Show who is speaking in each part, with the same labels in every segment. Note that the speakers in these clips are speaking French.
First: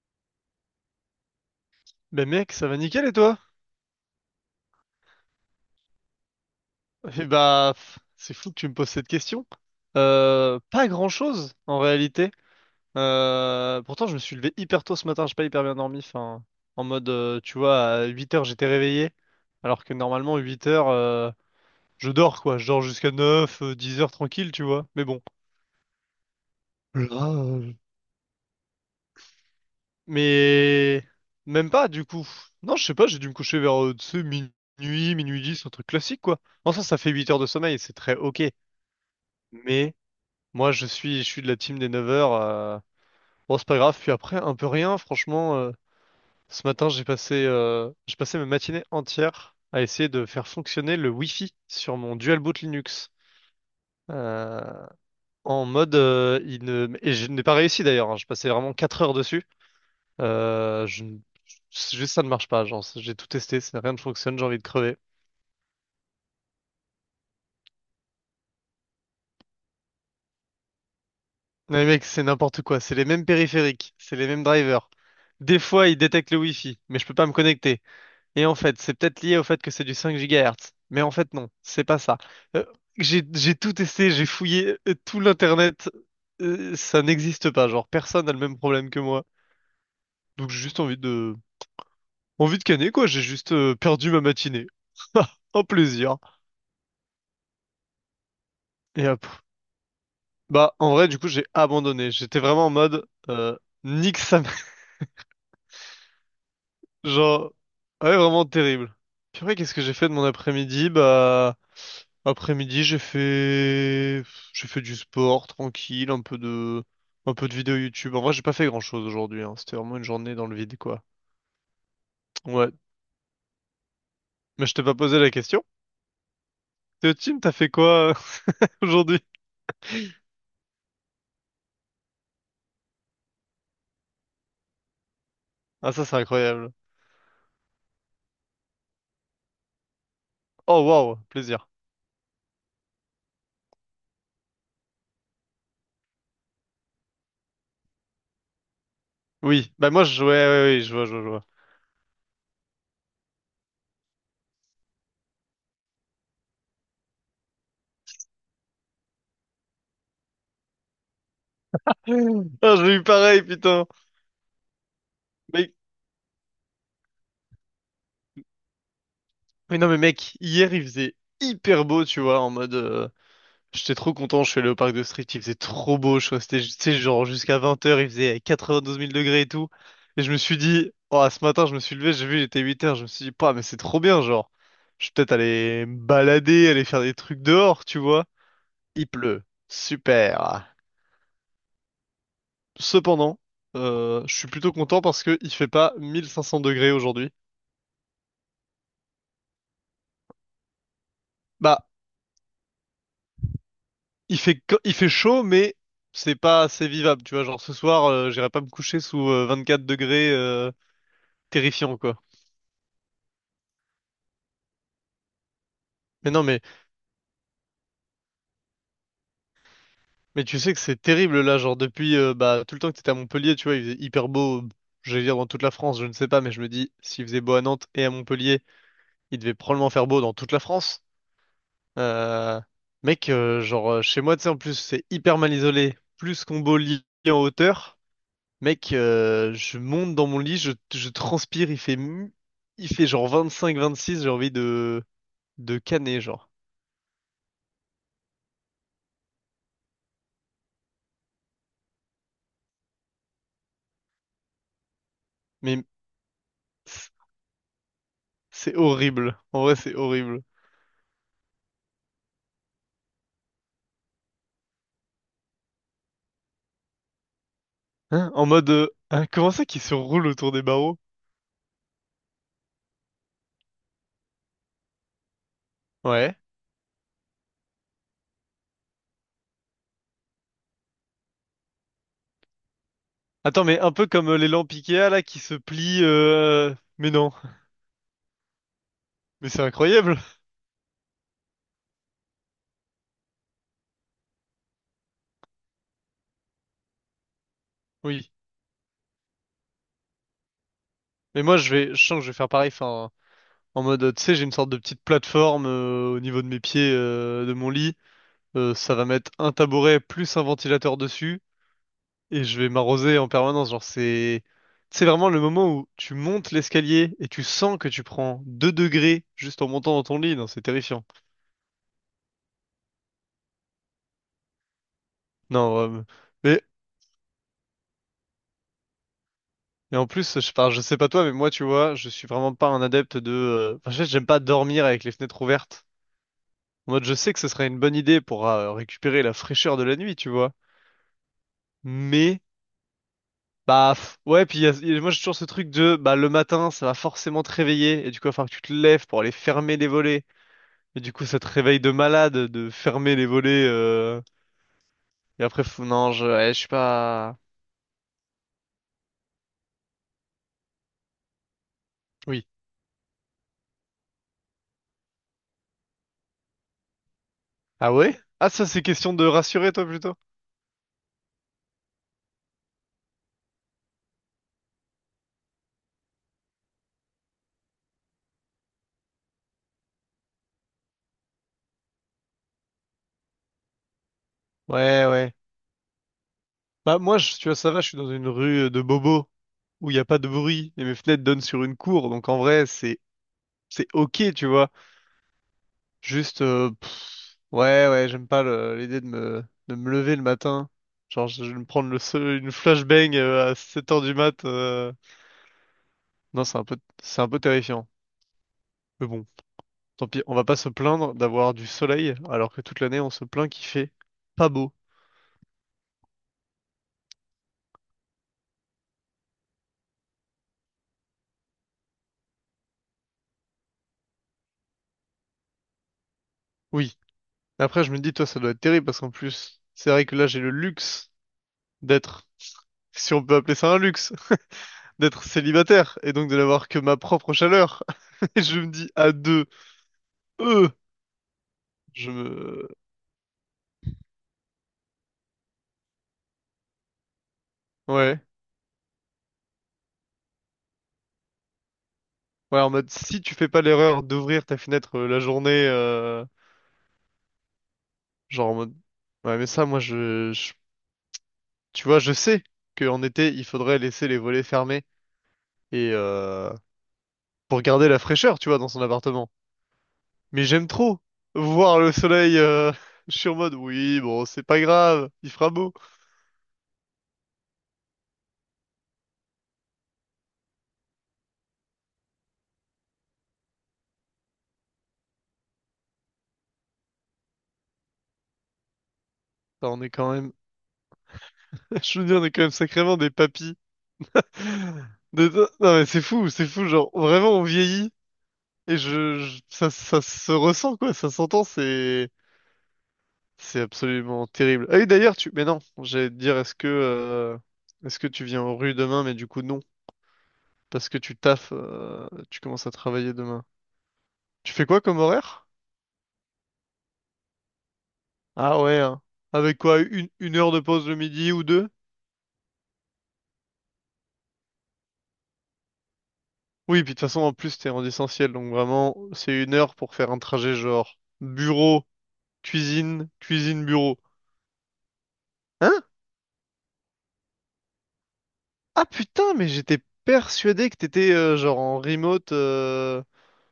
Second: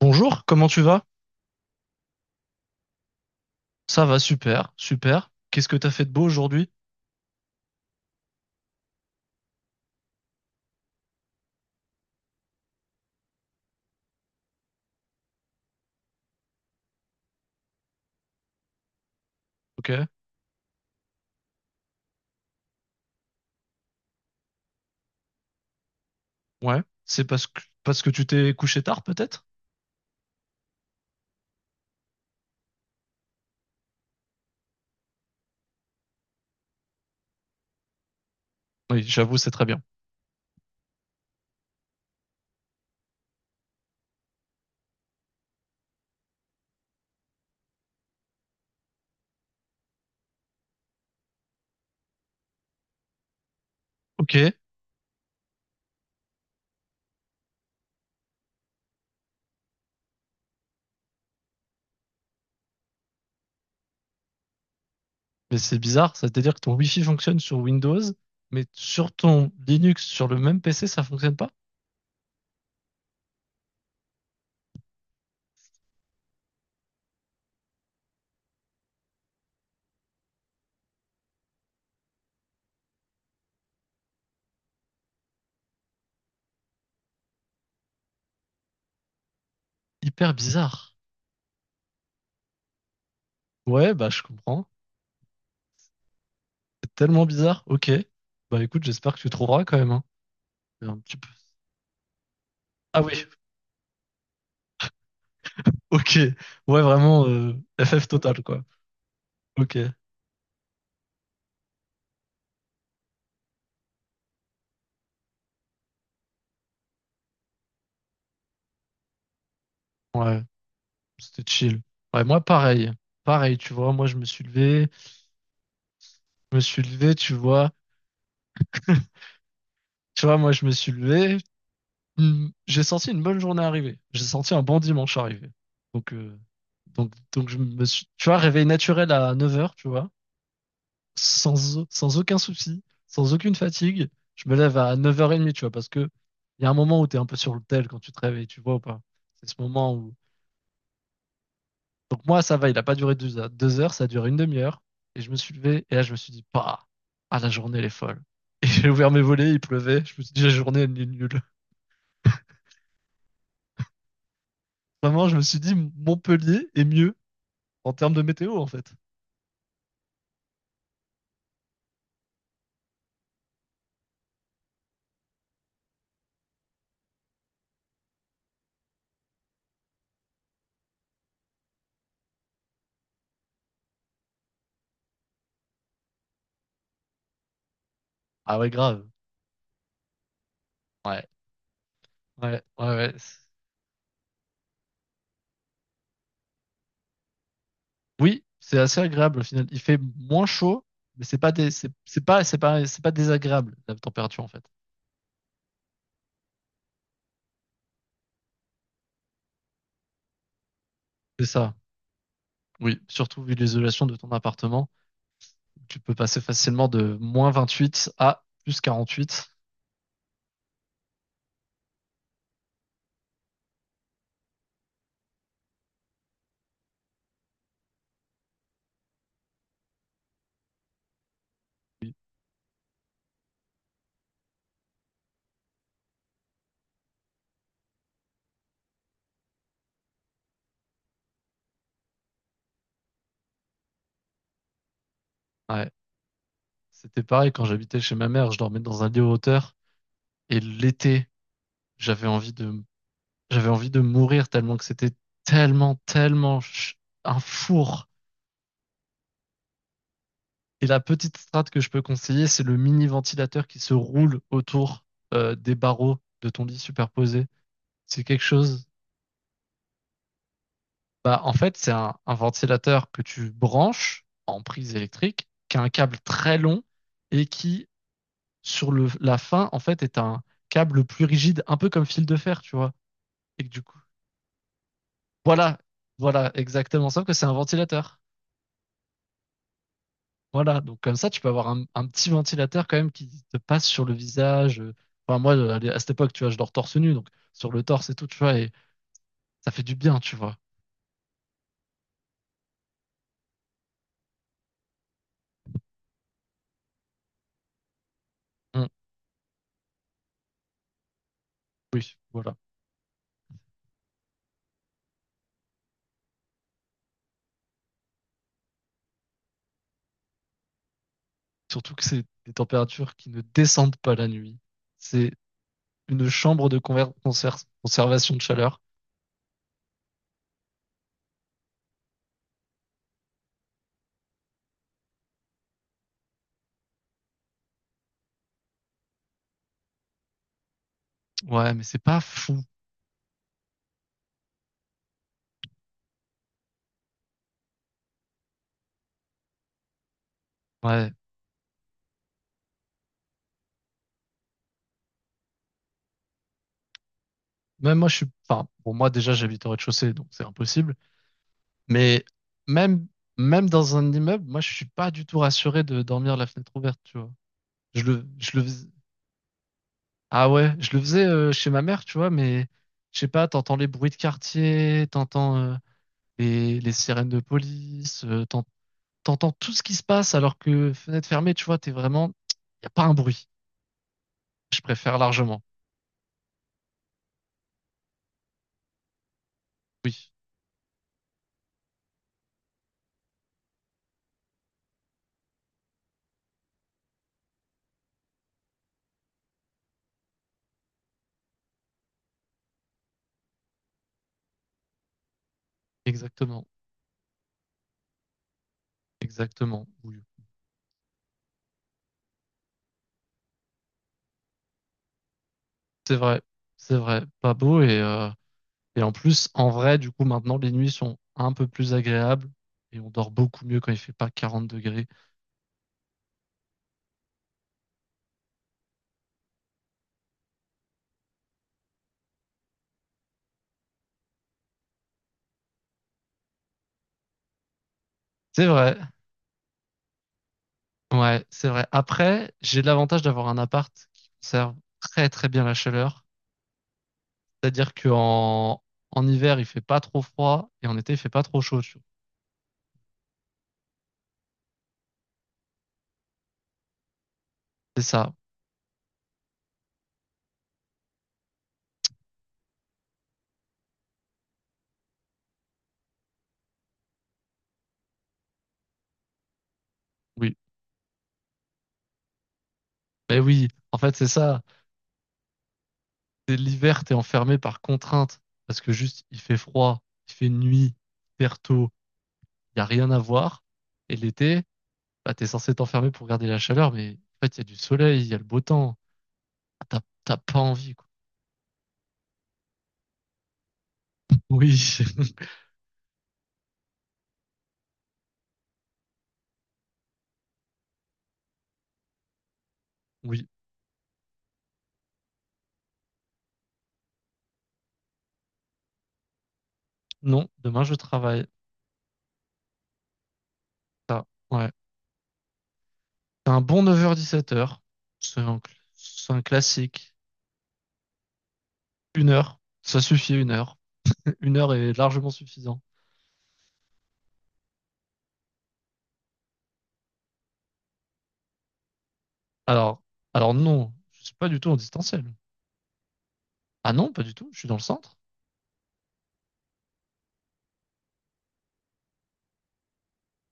Speaker 1: Bonjour, comment tu vas?
Speaker 2: Ben mec, ça va nickel et toi?
Speaker 1: Ça va, super, super. Qu'est-ce que t'as fait de beau aujourd'hui?
Speaker 2: Eh bah, c'est fou que tu me poses cette question. Pas grand-chose en réalité. Pourtant, je me suis levé hyper tôt ce matin, j'ai pas hyper bien dormi. Enfin, en mode, tu vois, à 8 heures j'étais réveillé, alors que
Speaker 1: Ok,
Speaker 2: normalement 8 heures, je dors quoi. Je dors jusqu'à 9, 10 heures tranquille, tu vois. Mais bon.
Speaker 1: ouais. C'est
Speaker 2: Là,
Speaker 1: parce que tu t'es couché tard, peut-être?
Speaker 2: mais même pas du coup. Non, je sais pas, j'ai dû me coucher vers tu sais, minuit, minuit 10, un truc classique quoi. En soi, ça fait 8 heures de sommeil, c'est très ok.
Speaker 1: Oui, j'avoue, c'est très bien.
Speaker 2: Mais moi, je suis de la team des 9 heures. Bon, c'est pas grave. Puis après, un peu rien. Franchement, ce matin, j'ai passé ma matinée entière à essayer de faire fonctionner le Wi-Fi sur mon dual boot Linux.
Speaker 1: Ok,
Speaker 2: Euh, En mode, il ne... et je n'ai pas réussi d'ailleurs. Hein, je passais vraiment 4 heures dessus. Je... ne- C'est juste ça ne marche pas. Genre, j'ai tout testé, rien ne fonctionne. J'ai envie de crever.
Speaker 1: mais c'est bizarre, ça veut dire que ton Wi-Fi fonctionne sur Windows, mais sur ton Linux, sur le même PC, ça fonctionne pas?
Speaker 2: Mais mec, c'est n'importe quoi. C'est les mêmes périphériques, c'est les mêmes drivers. Des fois, il détecte le Wi-Fi, mais je peux pas me connecter. Et en fait, c'est peut-être lié au fait que c'est du 5 GHz. Mais en fait, non, c'est pas ça. Euh, j'ai tout testé, j'ai fouillé tout l'internet. Ça n'existe pas. Genre, personne n'a le même problème que moi.
Speaker 1: Hyper
Speaker 2: Donc, j'ai juste
Speaker 1: bizarre.
Speaker 2: envie de canner, quoi. J'ai juste
Speaker 1: Ouais, bah
Speaker 2: perdu ma
Speaker 1: je comprends.
Speaker 2: matinée. Ah, un plaisir.
Speaker 1: C'est tellement bizarre. Ok. Bah écoute,
Speaker 2: Et
Speaker 1: j'espère que
Speaker 2: hop.
Speaker 1: tu trouveras quand même, hein.
Speaker 2: Bah, en
Speaker 1: Un
Speaker 2: vrai,
Speaker 1: petit
Speaker 2: du
Speaker 1: peu.
Speaker 2: coup, j'ai abandonné. J'étais vraiment en
Speaker 1: Ah
Speaker 2: mode,
Speaker 1: oui.
Speaker 2: nique sa.
Speaker 1: Ok, ouais, vraiment
Speaker 2: Genre,
Speaker 1: FF
Speaker 2: ah ouais,
Speaker 1: total,
Speaker 2: vraiment
Speaker 1: quoi.
Speaker 2: terrible. Purée, qu'est-ce
Speaker 1: Ok,
Speaker 2: que j'ai fait de mon après-midi? Bah, après-midi, j'ai fait du sport, tranquille, un peu de vidéo YouTube. En vrai, j'ai pas fait grand-chose aujourd'hui, hein. C'était vraiment une journée
Speaker 1: ouais,
Speaker 2: dans le vide, quoi.
Speaker 1: c'était chill. Ouais, moi,
Speaker 2: Ouais.
Speaker 1: pareil. Pareil, tu vois, moi, je me suis
Speaker 2: Mais je t'ai
Speaker 1: levé,
Speaker 2: pas posé la question.
Speaker 1: je me suis
Speaker 2: T'es
Speaker 1: levé,
Speaker 2: au
Speaker 1: tu
Speaker 2: team, t'as fait
Speaker 1: vois.
Speaker 2: quoi aujourd'hui?
Speaker 1: Tu vois, moi, je me suis levé, hmm, j'ai senti une bonne journée arriver. J'ai senti un bon dimanche arriver.
Speaker 2: Ah, ça,
Speaker 1: Donc,
Speaker 2: c'est
Speaker 1: euh,
Speaker 2: incroyable.
Speaker 1: donc, je me suis, tu vois, réveil naturel à 9h, tu vois,
Speaker 2: Oh, waouh, plaisir.
Speaker 1: sans, sans aucun souci, sans aucune fatigue. Je me lève à 9h30, tu vois, parce que il y a un moment où tu es un peu sur le tel quand tu te réveilles, tu vois ou pas? C'est ce
Speaker 2: Oui. Bah,
Speaker 1: moment
Speaker 2: moi,
Speaker 1: où
Speaker 2: je jouais, ouais, ouais, ouais, je vois, je vois, je vois.
Speaker 1: donc moi, ça va, il n'a pas duré 2 heures. 2 heures, ça a duré une demi-heure. Et je me suis levé, et là, je me suis dit, bah, ah, la journée, elle est folle. Et j'ai ouvert mes volets, il pleuvait. Je me suis dit, la journée, elle est nulle.
Speaker 2: Ah, j'ai eu pareil, putain.
Speaker 1: Vraiment, je me suis
Speaker 2: Mais,
Speaker 1: dit, Montpellier est mieux en termes de météo, en fait.
Speaker 2: mais non, mais mec, hier, il faisait hyper beau, tu vois, en mode, j'étais trop content, je suis allé au parc de Street, il faisait trop beau, je suis que tu sais, genre jusqu'à 20 heures, il faisait 92 000 degrés et tout. Et je me suis dit, oh, ce matin, je me suis levé, j'ai vu, il était 8 heures. Je me suis dit, pas, mais c'est trop bien, genre. Je vais peut-être aller me balader, aller faire des trucs dehors, tu vois.
Speaker 1: Ah ouais, grave.
Speaker 2: Il pleut. Super.
Speaker 1: Ouais, ouais, ouais, ouais.
Speaker 2: Cependant, je suis plutôt content parce que il fait pas 1500 degrés aujourd'hui.
Speaker 1: Oui, c'est assez agréable, au final. Il fait moins chaud, mais c'est pas des,
Speaker 2: Bah,
Speaker 1: c'est pas, c'est pas, c'est pas désagréable, la
Speaker 2: il
Speaker 1: température, en
Speaker 2: fait,
Speaker 1: fait.
Speaker 2: co- il fait chaud, mais c'est pas assez vivable, tu vois. Genre ce soir, j'irai pas me coucher sous 24 degrés,
Speaker 1: C'est ça.
Speaker 2: terrifiant, quoi.
Speaker 1: Oui, surtout vu l'isolation de ton appartement. Tu peux
Speaker 2: Mais
Speaker 1: passer
Speaker 2: non, mais,
Speaker 1: facilement de moins 28 à plus
Speaker 2: mais tu sais que c'est terrible là, genre depuis bah, tout le temps que t'étais à Montpellier, tu vois, il faisait hyper beau, j'allais dire dans toute la France, je ne sais pas, mais je me dis, s'il faisait beau à Nantes et à Montpellier, il devait probablement faire beau dans toute la France.
Speaker 1: 48.
Speaker 2: Euh, Mec, genre chez moi, tu sais, en plus, c'est hyper mal isolé, plus combo lit en hauteur. Mec, je monte dans mon lit, je transpire, il fait genre 25-26, j'ai envie de
Speaker 1: Ouais,
Speaker 2: caner, genre.
Speaker 1: c'était pareil quand j'habitais chez ma mère, je dormais dans un lit en hauteur et l'été, j'avais envie de j'avais envie de mourir tellement que c'était
Speaker 2: Mais
Speaker 1: tellement tellement ch-
Speaker 2: c'est
Speaker 1: un four.
Speaker 2: c'est horrible, en vrai, c'est horrible.
Speaker 1: Et la petite strate que je peux conseiller, c'est le mini ventilateur qui se roule autour des barreaux de ton lit superposé. C'est
Speaker 2: Hein?
Speaker 1: quelque
Speaker 2: En mode,
Speaker 1: chose.
Speaker 2: hein, comment ça qui se roule autour des barreaux?
Speaker 1: Bah, en fait, c'est un ventilateur que tu branches en prise électrique, qui a un câble
Speaker 2: Ouais.
Speaker 1: très long et qui, sur la fin, en fait, est un câble plus rigide, un peu comme fil de fer, tu vois. Et
Speaker 2: Attends,
Speaker 1: que
Speaker 2: mais
Speaker 1: du
Speaker 2: un
Speaker 1: coup,
Speaker 2: peu comme les lampes Ikea là qui se
Speaker 1: voilà,
Speaker 2: plient.
Speaker 1: voilà, exactement.
Speaker 2: Mais
Speaker 1: Sauf
Speaker 2: non,
Speaker 1: que c'est un ventilateur.
Speaker 2: mais c'est incroyable.
Speaker 1: Voilà, donc comme ça, tu peux avoir un petit ventilateur quand même qui te passe sur le visage. Enfin, moi, à cette époque, tu vois, je dors torse nu, donc sur le torse et tout,
Speaker 2: Oui.
Speaker 1: tu vois, et ça fait du bien, tu vois.
Speaker 2: Mais moi je sens que je vais faire pareil. Enfin, en mode, tu sais, j'ai une sorte de petite plateforme au niveau de mes pieds, de mon lit.
Speaker 1: Hum,
Speaker 2: Ça va mettre un tabouret plus un ventilateur dessus
Speaker 1: oui,
Speaker 2: et
Speaker 1: voilà.
Speaker 2: je vais m'arroser en permanence. Genre c'est vraiment le moment où tu montes l'escalier et tu sens que tu prends 2 degrés juste en montant dans ton lit. Non, c'est terrifiant.
Speaker 1: Surtout que c'est des températures qui ne descendent pas la nuit. C'est
Speaker 2: Non.
Speaker 1: une
Speaker 2: Mais
Speaker 1: chambre de conservation de chaleur.
Speaker 2: Et en plus, je parle, je sais pas toi, mais moi, tu vois, je suis vraiment pas un adepte de. Enfin, en fait, j'aime pas dormir avec les fenêtres ouvertes. En mode, je sais que ce serait une bonne idée pour récupérer la fraîcheur de la nuit, tu vois.
Speaker 1: Ouais, mais c'est pas
Speaker 2: Mais,
Speaker 1: fou.
Speaker 2: bah, ouais, puis moi, j'ai toujours ce truc de, bah, le matin, ça va forcément te réveiller, et du coup, il va falloir que tu te lèves pour aller fermer les volets. Et
Speaker 1: Ouais.
Speaker 2: du coup, ça te réveille de malade de fermer les volets. Et après, non, ouais, je suis pas.
Speaker 1: Même moi, je suis, enfin, bon, moi, déjà, j'habite au rez-de-chaussée, donc c'est impossible. Mais
Speaker 2: Oui.
Speaker 1: même, même dans un immeuble, moi, je suis pas du tout rassuré de dormir la fenêtre ouverte, tu vois.
Speaker 2: Ah
Speaker 1: Je
Speaker 2: ouais?
Speaker 1: le,
Speaker 2: Ah,
Speaker 1: je le
Speaker 2: ça, c'est
Speaker 1: fais-
Speaker 2: question de rassurer, toi, plutôt.
Speaker 1: Ah ouais, je le faisais chez ma mère, tu vois, mais je sais pas, t'entends les bruits de quartier, t'entends les sirènes de police, t'entends tout ce qui se passe alors que fenêtre fermée, tu vois, t'es vraiment... Y a pas un bruit. Je
Speaker 2: Ouais,
Speaker 1: préfère
Speaker 2: ouais.
Speaker 1: largement.
Speaker 2: Bah moi, tu vois, ça va, je suis dans une rue de Bobo où il n'y a pas de
Speaker 1: Oui,
Speaker 2: bruit et mes fenêtres donnent sur une cour, donc en vrai, c'est ok, tu vois. Juste, ouais, ouais, j'aime pas l'idée de me lever le matin. Genre, je vais me prendre une flashbang à 7 heures du mat. Non, c'est un
Speaker 1: exactement.
Speaker 2: peu c'est un peu terrifiant. Mais bon,
Speaker 1: Exactement.
Speaker 2: tant
Speaker 1: Oui.
Speaker 2: pis, on va pas se plaindre d'avoir du soleil alors que toute l'année on se plaint qu'il fait pas beau.
Speaker 1: C'est vrai. C'est vrai. Pas beau et en plus, en vrai, du coup, maintenant, les nuits sont un peu plus agréables et on dort beaucoup mieux quand il fait pas 40 degrés.
Speaker 2: Oui. Après, je me dis, toi, ça doit être terrible parce qu'en plus, c'est vrai que là, j'ai le luxe d'être, si on peut appeler ça un luxe, d'être célibataire et donc de n'avoir que ma propre chaleur. Et je
Speaker 1: C'est
Speaker 2: me dis
Speaker 1: vrai.
Speaker 2: à deux, euh,
Speaker 1: Ouais, c'est vrai.
Speaker 2: je me,
Speaker 1: Après, j'ai l'avantage d'avoir un appart qui conserve très très bien la chaleur. C'est-à-dire
Speaker 2: ouais,
Speaker 1: qu'en En hiver, il fait pas trop froid et en été, il fait pas trop chaud. Tu vois.
Speaker 2: ouais, en mode si tu fais pas l'erreur d'ouvrir ta fenêtre la journée,
Speaker 1: C'est ça.
Speaker 2: genre en mode, ouais, mais ça, moi, tu vois, je sais qu'en été, il faudrait laisser les volets fermés et pour garder la fraîcheur, tu vois, dans son appartement. Mais
Speaker 1: Oui.
Speaker 2: j'aime trop voir le soleil. Je suis en
Speaker 1: Ben
Speaker 2: mode,
Speaker 1: oui, en
Speaker 2: oui,
Speaker 1: fait,
Speaker 2: bon,
Speaker 1: c'est
Speaker 2: c'est pas
Speaker 1: ça.
Speaker 2: grave, il fera beau.
Speaker 1: C'est l'hiver, t'es enfermé par contrainte parce que juste il fait froid, il fait nuit, hyper tôt, il y a rien à voir. Et l'été, bah t'es censé t'enfermer pour garder la chaleur, mais en fait, il y a du soleil, il y a le beau temps.
Speaker 2: Enfin, on
Speaker 1: Ah,
Speaker 2: est
Speaker 1: T'as
Speaker 2: quand même.
Speaker 1: t'as pas envie, quoi.
Speaker 2: Je veux dire, on est quand même sacrément des papys.
Speaker 1: Oui.
Speaker 2: Non mais c'est fou, genre vraiment on vieillit et ça, ça se ressent quoi, ça s'entend, c'est
Speaker 1: Oui.
Speaker 2: c'est absolument terrible. Ah oui d'ailleurs mais non, j'allais te dire est-ce que tu viens aux rues demain, mais du coup non,
Speaker 1: Non, demain
Speaker 2: parce
Speaker 1: je
Speaker 2: que tu
Speaker 1: travaille.
Speaker 2: taffes, tu commences à travailler demain.
Speaker 1: Ça,
Speaker 2: Tu fais
Speaker 1: ouais.
Speaker 2: quoi comme horaire?
Speaker 1: C'est un bon 9h-17h. C'est un,
Speaker 2: Ah ouais, hein.
Speaker 1: c'est un
Speaker 2: Avec quoi, une,
Speaker 1: classique.
Speaker 2: une heure de pause le midi ou deux?
Speaker 1: Une heure. Ça suffit une heure. Une heure est largement suffisant.
Speaker 2: Oui, puis de toute façon en plus t'es en essentiel, donc vraiment c'est une heure pour faire un trajet genre bureau,
Speaker 1: Alors,
Speaker 2: cuisine,
Speaker 1: alors
Speaker 2: cuisine,
Speaker 1: non,
Speaker 2: bureau.
Speaker 1: je suis pas du tout en distanciel.
Speaker 2: Hein?
Speaker 1: Ah non, pas du tout. Je suis dans le centre.
Speaker 2: Ah putain, mais j'étais persuadé que t'étais genre en remote.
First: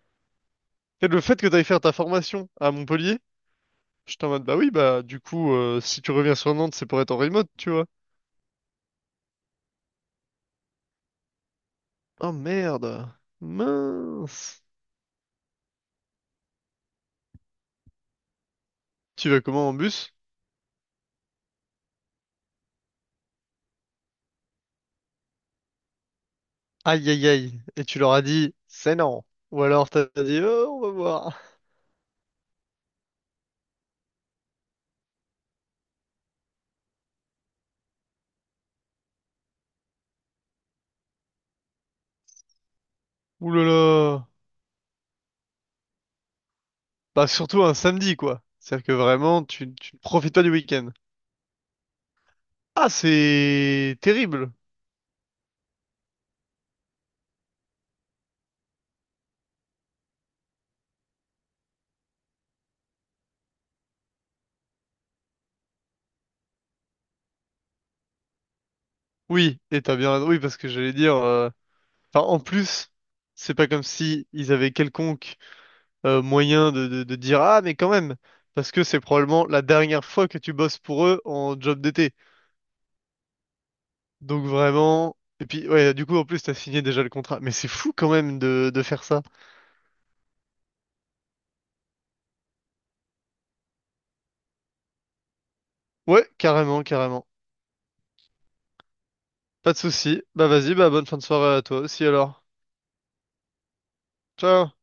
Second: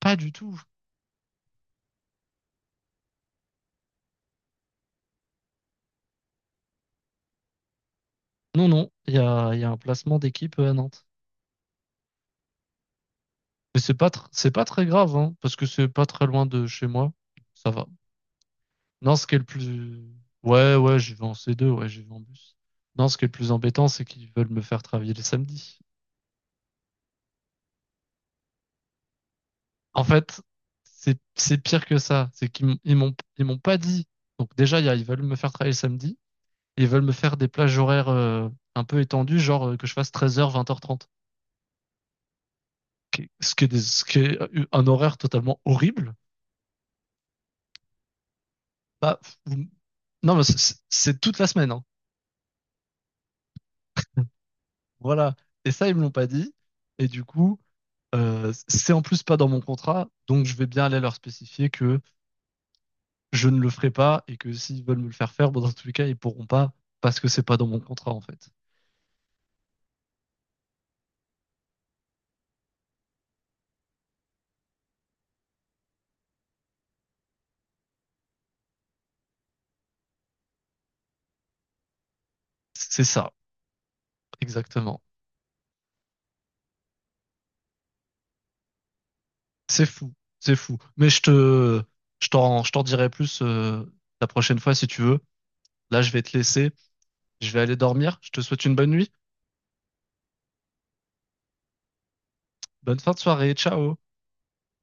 Speaker 1: Pas du tout.
Speaker 2: Et le fait que t'ailles faire ta formation à Montpellier, j'étais en mode bah oui, bah du coup, si tu reviens sur Nantes, c'est pour être en remote, tu vois.
Speaker 1: Non, non. Il y a un placement d'équipe à Nantes.
Speaker 2: Oh merde,
Speaker 1: Mais c'est pas, c'est
Speaker 2: mince.
Speaker 1: pas très grave, hein, parce que c'est pas très loin de chez moi. Ça va. Non, ce
Speaker 2: Tu
Speaker 1: qui est
Speaker 2: vas
Speaker 1: le
Speaker 2: comment en
Speaker 1: plus,
Speaker 2: bus?
Speaker 1: ouais, ouais, j'y vais en C2, ouais, j'y vais en bus. Non, ce qui est le plus embêtant, c'est qu'ils veulent me faire travailler les samedis.
Speaker 2: Aïe aïe aïe. Et tu leur as dit c'est non. Ou alors
Speaker 1: En
Speaker 2: t'as
Speaker 1: fait,
Speaker 2: dit oh, on va
Speaker 1: c'est
Speaker 2: voir.
Speaker 1: c'est pire que ça. C'est qu'ils ils m'ont pas dit. Donc déjà, ils veulent me faire travailler le samedi. Et ils veulent me faire des plages horaires un peu étendues, que je fasse 13h, 20h30.
Speaker 2: Ouh
Speaker 1: Ce qui
Speaker 2: là
Speaker 1: est, ce qui
Speaker 2: là.
Speaker 1: est un horaire totalement horrible.
Speaker 2: Bah surtout un samedi quoi. C'est-à-dire que
Speaker 1: Bah,
Speaker 2: vraiment,
Speaker 1: vous-
Speaker 2: tu ne profites
Speaker 1: non,
Speaker 2: pas
Speaker 1: mais
Speaker 2: du week-end.
Speaker 1: c'est toute la semaine. Hein.
Speaker 2: Ah, c'est terrible.
Speaker 1: Voilà. Et ça, ils me l'ont pas dit. Et du coup, c'est en plus pas dans mon contrat. Donc je vais bien aller leur spécifier que je ne le ferai pas et que s'ils veulent me le faire faire, bon, dans tous les cas, ils pourront pas parce que c'est pas dans mon contrat, en fait.
Speaker 2: Oui, et t'as bien raison. Oui, parce que j'allais dire. Enfin, en plus, c'est pas comme si ils avaient quelconque moyen de dire ah mais quand même, parce que c'est probablement la dernière fois que tu bosses pour eux en job d'été.
Speaker 1: C'est ça,
Speaker 2: Donc
Speaker 1: exactement.
Speaker 2: vraiment. Et puis ouais, du coup en plus t'as signé déjà le contrat. Mais c'est fou quand même de faire ça.
Speaker 1: C'est fou, c'est fou. Mais je t'en dirai plus la prochaine fois si tu veux. Là, je vais
Speaker 2: Ouais,
Speaker 1: te laisser.
Speaker 2: carrément, carrément.
Speaker 1: Je vais aller dormir. Je te souhaite une bonne nuit.
Speaker 2: Pas de souci. Bah vas-y, bah bonne fin de soirée à toi aussi alors.
Speaker 1: Bonne fin de soirée. Ciao.
Speaker 2: Ciao.